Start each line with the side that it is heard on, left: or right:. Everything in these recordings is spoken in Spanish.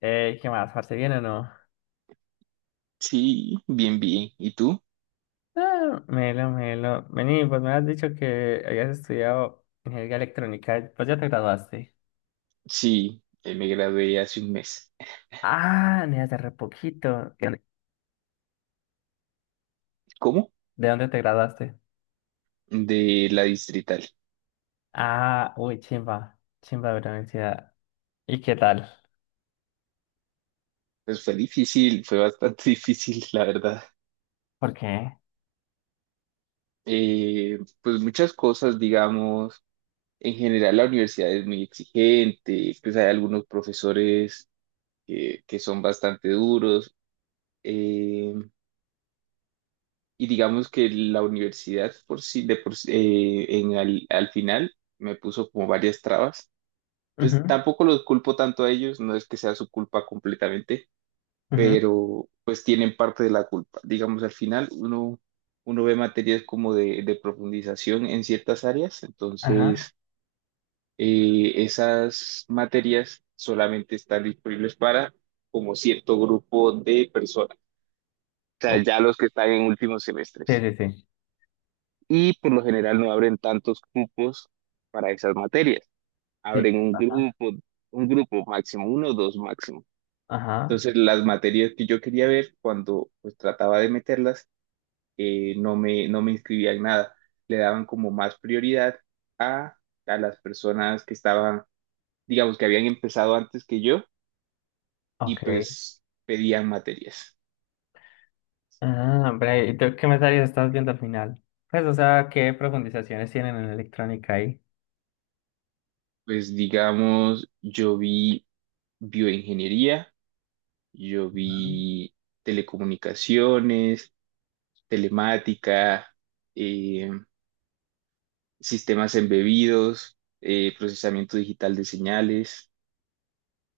left: ¿Qué más? ¿Parce bien o no?
right: Sí, bien, bien. ¿Y tú?
left: Ah, melo, melo. Vení, pues me has dicho que habías estudiado ingeniería electrónica. Pues ya te graduaste.
right: Sí, me gradué hace un mes.
left: Ah, ni hace re poquito. ¿De dónde
right: ¿Cómo?
left: de dónde te graduaste?
right: De la distrital.
left: Ah, uy, chimba. Chimba de la universidad. ¿Y qué tal?
right: Pues fue difícil, fue bastante difícil, la verdad.
left: ¿Por qué?
right: Pues muchas cosas, digamos, en general la universidad es muy exigente, pues hay algunos profesores que son bastante duros. eh, y digamos que la universidad de por sí, en al al final me puso como varias trabas, pues
left: Ujú,
right: tampoco los culpo tanto a ellos, no es que sea su culpa completamente,
left: ujú.
right: pero pues tienen parte de la culpa. Digamos, al final uno ve materias como de profundización en ciertas áreas.
left: Ajá.
right: Entonces, esas materias solamente están disponibles para como cierto grupo de personas, o sea,
left: Oh,
right: ya los que están en últimos
left: sí,
right: semestres.
left: sí, sí.
right: Y por lo general no abren tantos grupos para esas materias.
left: Sí.
right: Abren un grupo máximo, uno o dos máximo.
left: Ajá.
right: Entonces, las materias que yo quería ver, cuando pues trataba de meterlas, no me inscribía en nada. Le daban como más prioridad a, a las personas que estaban, digamos, que habían empezado antes que yo
left: Ok.
right: y pues pedían materias.
left: Ah, hombre, ¿y tú qué materias estás viendo al final? Pues, o sea, ¿qué profundizaciones tienen en electrónica ahí?
right: Pues digamos, yo vi bioingeniería, yo vi telecomunicaciones, telemática, eh, sistemas embebidos, procesamiento digital de señales,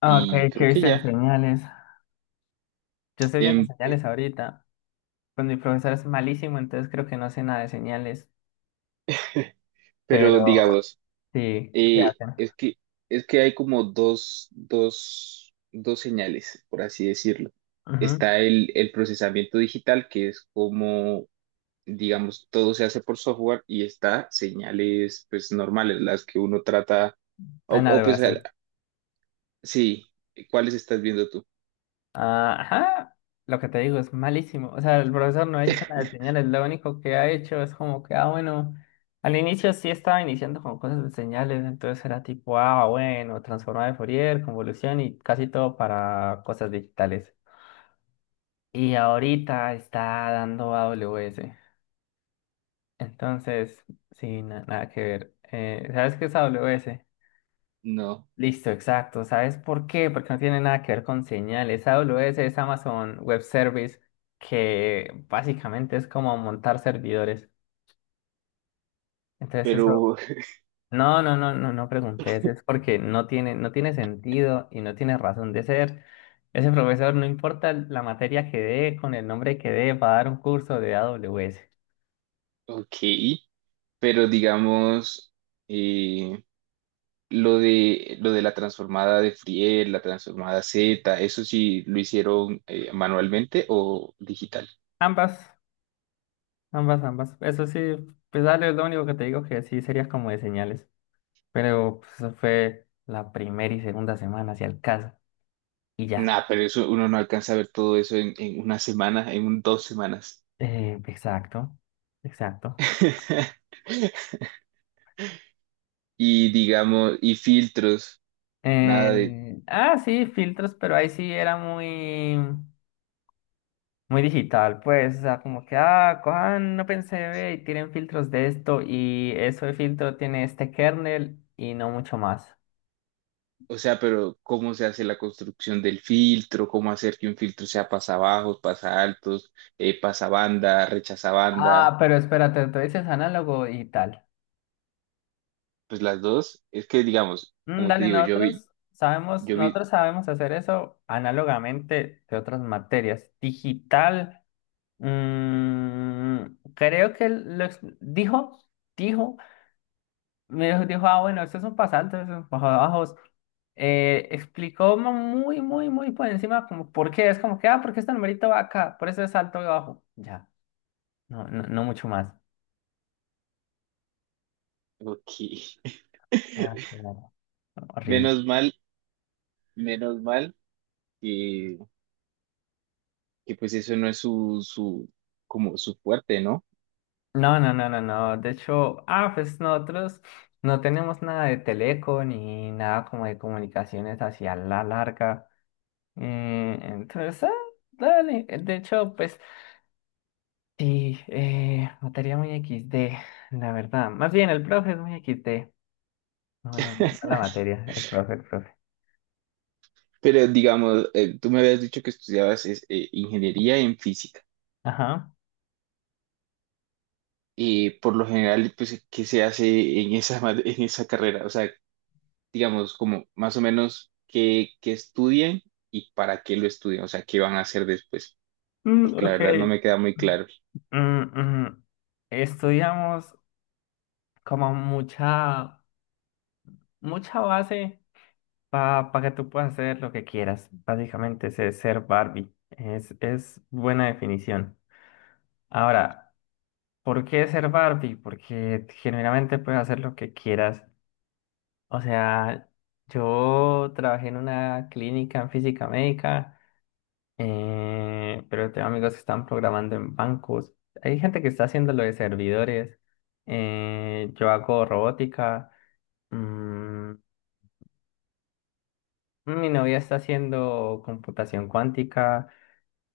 left: Ah, ok,
right: y
left: ¿qué
right: creo que
left: viste en
right: ya.
left: señales? Yo estoy viendo
right: Em,
left: señales ahorita. Pues mi profesor es malísimo, entonces creo que no sé nada de señales.
right: pero
left: Pero
right: digamos,
left: sí, ¿qué
right: eh,
left: hacen?
right: es que, es que hay como dos señales, por así decirlo.
left: Ujú.
right: Está el procesamiento digital, que es como, digamos, todo se hace por software. Y está señales, pues, normales, las que uno trata, o
left: Análogo
right: pues,
left: así.
right: sí. ¿Cuáles estás viendo tú?
left: Ah, ajá. Lo que te digo es malísimo. O sea, el profesor no ha hecho nada de señales. Lo único que ha hecho es como que, ah, bueno, al inicio sí estaba iniciando con cosas de señales. Entonces era tipo, ah, bueno, transformada de Fourier, convolución y casi todo para cosas digitales. Y ahorita está dando AWS. Entonces, sí, nada que ver. ¿Sabes qué es AWS?
right: No,
left: Listo, exacto. ¿Sabes por qué? Porque no tiene nada que ver con señales. AWS es Amazon Web Service, que básicamente es como montar servidores. Entonces, eso.
right: pero,
left: No, no, no, no, no preguntes. Es porque no tiene sentido y no tiene razón de ser. Ese profesor, no importa la materia que dé, con el nombre que dé, va a dar un curso de AWS.
right: ok, pero digamos, eh, lo de, lo de la transformada de Friel, la transformada Z, ¿eso sí lo hicieron manualmente o digital?
left: Ambas. Ambas, ambas. Eso sí, pues dale, es lo único que te digo que sí serías como de señales. Pero pues, eso fue la primera y segunda semana, hacia el caso. Y ya.
right: Nah, pero eso uno no alcanza a ver todo eso en una semana, en 2 semanas.
left: Exacto, exacto.
right: Y digamos, y filtros, nada de,
left: Ah, sí, filtros, pero ahí sí era muy, muy digital, pues. O sea, como que, ah, cojan, no pensé, ve, y tienen filtros de esto. Y eso de filtro tiene este kernel y no mucho más.
right: o sea, pero ¿cómo se hace la construcción del filtro? ¿Cómo hacer que un filtro sea pasa bajos, pasabajos, pasaltos, pasa banda, rechaza
left: Ah,
right: banda?
left: pero espérate, tú dices análogo y tal.
right: Pues las dos, es que digamos, como te
left: Dale,
right: digo,
left: nosotros sabemos,
right: yo vi,
left: nosotros sabemos hacer eso análogamente de otras materias. Digital, mm, creo que dijo, me dijo, ah, bueno, estos son pasantes, estos son bajo bajos. Explicó muy, muy, muy por encima, como por qué, es como que, ah, porque este numerito va acá, por eso es alto y bajo. Ya, no, no, no mucho más.
right: ok.
left: Ah, claro. Horrible.
right: Menos mal, menos mal que, que pues eso no es como su fuerte, ¿no?
left: No, no, no, no, no. De hecho, ah, pues nosotros no tenemos nada de teleco ni nada como de comunicaciones hacia la larga. Entonces, ah, dale. De hecho, pues sí, materia muy equis de, la verdad. Más bien, el profe es muy equis de. No, no, no no la materia, el profe, el profe.
right: Pero digamos, tú me habías dicho que estudiabas es, ingeniería en física.
left: Ajá.
right: Y por lo general, pues, ¿qué se hace en esa, en esa carrera? O sea, digamos, como más o menos qué, qué estudian y para qué lo estudian, o sea, qué van a hacer después,
left: Mm,
right: porque la
left: ok.
right: verdad no me queda muy claro.
left: Mm, mm. Estudiamos como mucha, mucha base. Para que tú puedas hacer lo que quieras. Básicamente ese es ser Barbie. Es buena definición. Ahora, ¿por qué ser Barbie? Porque generalmente puedes hacer lo que quieras. O sea, yo trabajé en una clínica en física médica, pero tengo amigos que están programando en bancos. Hay gente que está haciendo lo de servidores. Yo hago robótica. Mm, Mi novia está haciendo computación cuántica.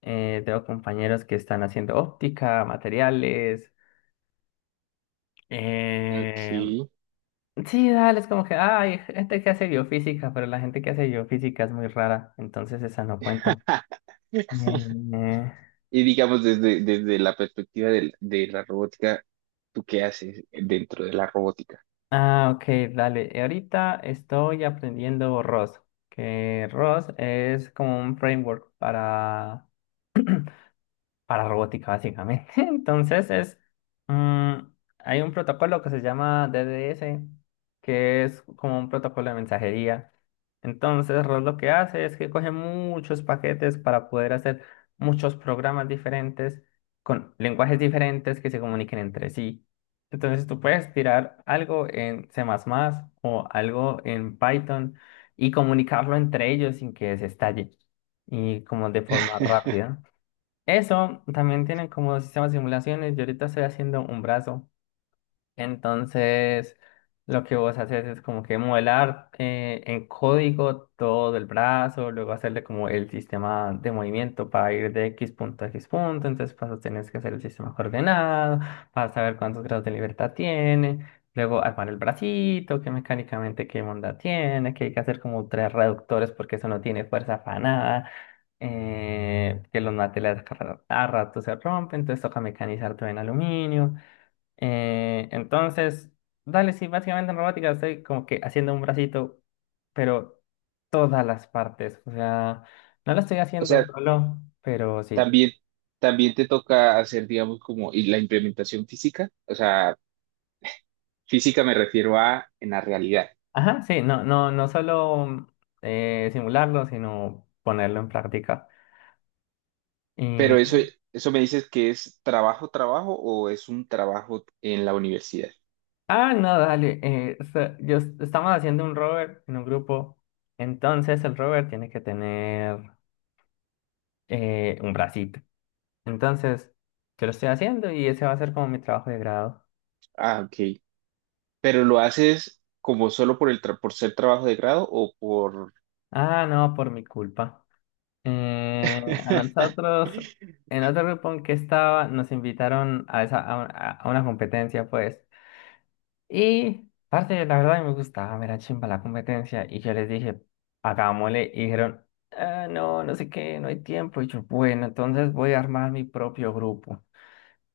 left: Tengo compañeros que están haciendo óptica, materiales. Eh,
right: Ok.
left: sí, dale, es como que ah, hay gente que hace biofísica, pero la gente que hace biofísica es muy rara, entonces esa no cuenta. Eh,
right: Y digamos, desde, desde la perspectiva de la robótica, ¿tú qué haces dentro de la robótica?
left: ah, ok, dale. Ahorita estoy aprendiendo ROS, que ROS es como un framework para robótica, básicamente. Entonces mm, hay un protocolo que se llama DDS, que es como un protocolo de mensajería. Entonces, Ross lo que hace es que coge muchos paquetes para poder hacer muchos programas diferentes con lenguajes diferentes que se comuniquen entre sí. Entonces, tú puedes tirar algo en C++ o algo en Python y comunicarlo entre ellos sin que se estalle y como de forma rápida. Eso también tiene como sistema de simulaciones. Yo ahorita estoy haciendo un brazo. Entonces, lo que vos haces es como que modelar en código todo el brazo, luego hacerle como el sistema de movimiento para ir de X punto a X punto, entonces vas a tener que hacer el sistema coordenado, para saber cuántos grados de libertad tiene, luego armar el bracito, qué mecánicamente qué onda tiene, que hay que hacer como tres reductores porque eso no tiene fuerza para nada. Que los materiales a rato se rompen, entonces toca mecanizar todo en aluminio. Entonces, dale, sí, básicamente en robótica estoy como que haciendo un bracito, pero todas las partes. O sea, no lo estoy
right: O
left: haciendo
right: sea,
left: solo, pero sí.
right: también, también te toca hacer, digamos, como y la implementación física. O sea, física me refiero a en la realidad.
left: Ajá, sí, no, no, no solo simularlo, sino ponerlo en práctica.
right: Pero eso,
left: Y-
right: eso me dices que es trabajo, trabajo, o es un trabajo en la universidad.
left: Ah, no, dale. Estamos haciendo un rover en un grupo. Entonces el rover tiene que tener un bracito. Entonces, yo lo estoy haciendo y ese va a ser como mi trabajo de grado.
right: Ah, ok. Pero lo haces como solo por el por ser trabajo de grado o por...
left: Ah, no, por mi culpa. Eh, a nosotros, en otro grupo en que estaba, nos invitaron a, esa, a una competencia, pues. Y, parte, la verdad, me gustaba, me era chimba la competencia. Y yo les dije, hagámosle. Y dijeron, ah, no, no sé qué, no hay tiempo. Y yo, bueno, entonces voy a armar mi propio grupo.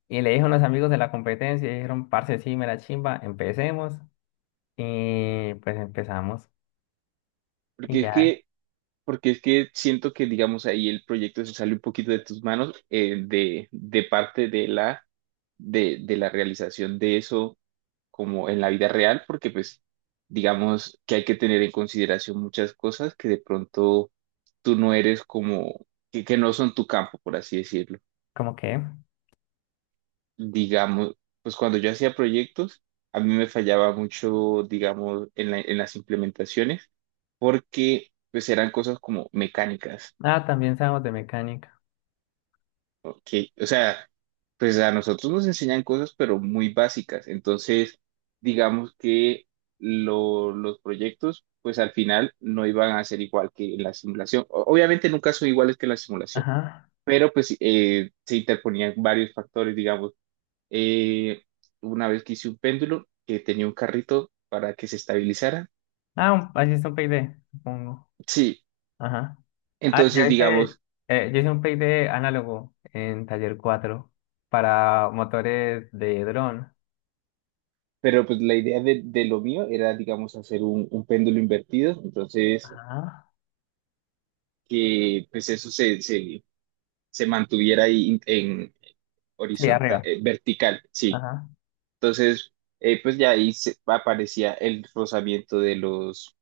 left: Y le dije a unos amigos de la competencia, y dijeron, parce, sí, me la chimba, empecemos. Y pues empezamos. Y
right: Porque es
left: ya,
right: que Porque es que siento que, digamos, ahí el proyecto se sale un poquito de tus manos, de parte de la realización de eso como en la vida real, porque pues, digamos que hay que tener en consideración muchas cosas que de pronto tú no eres como, que no son tu campo, por así decirlo.
left: como que,
right: Digamos, pues cuando yo hacía proyectos, a mí me fallaba mucho, digamos, en en las implementaciones, porque pues eran cosas como mecánicas.
left: ah, también sabemos de mecánica.
right: Ok, o sea, pues a nosotros nos enseñan cosas, pero muy básicas. Entonces, digamos que los proyectos, pues al final no iban a ser igual que en la simulación. Obviamente nunca son iguales que en la simulación,
left: Ajá.
right: pero pues se interponían varios factores, digamos. Eh, una vez que hice un péndulo que tenía un carrito para que se estabilizara.
left: Ah, así es un PID, supongo.
right: Sí,
left: Ajá. Ah,
right: entonces
left: yo hice,
right: digamos,
left: eh, yo hice un PID análogo en taller 4 para motores de dron.
right: pero pues la idea de lo mío era, digamos, hacer un péndulo invertido. Entonces
left: Ajá.
right: que pues eso se mantuviera ahí en
left: Sí,
right: horizontal,
left: arriba.
right: vertical, sí.
left: Ajá.
right: Entonces, pues ya ahí aparecía el rozamiento de los,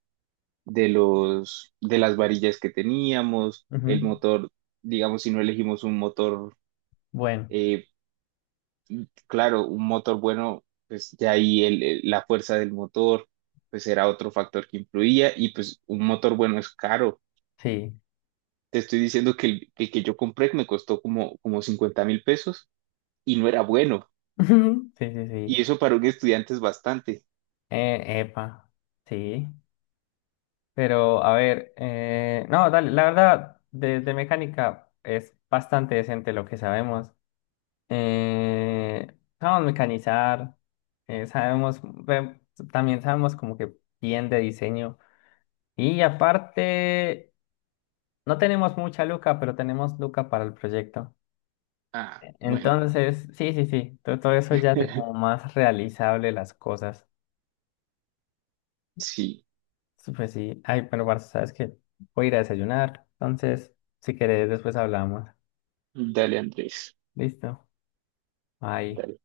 right: de los, de las varillas que teníamos, el
left: Ujú.
right: motor, digamos, si no elegimos un motor,
left: Bueno,
right: eh, claro, un motor bueno, pues ya ahí la fuerza del motor, pues era otro factor que influía, y pues un motor bueno es caro.
left: sí.
right: Te estoy diciendo que el que yo compré me costó como, como 50.000 pesos, y no era bueno.
left: Ujú. Sí, sí,
right: Y
left: sí.
right: eso para un estudiante es bastante.
left: Epa. Sí. Pero, a ver, no, dale, la verdad, de, mecánica es bastante decente lo que sabemos. Eh, Sabemos mecanizar, eh, sabemos, ve- también sabemos como que bien de diseño. Y aparte, no tenemos mucha luca, pero tenemos luca para el proyecto.
right: Ah, bueno.
left: Entonces, sí, sí, sí, todo, eso ya hace como más realizable las cosas.
right: Sí,
left: Sí, pues sí, ay, pero Barça, sabes que voy a ir a desayunar. Entonces, si querés, después hablamos.
right: dale Andrés.
left: Listo, bye.
right: Dale.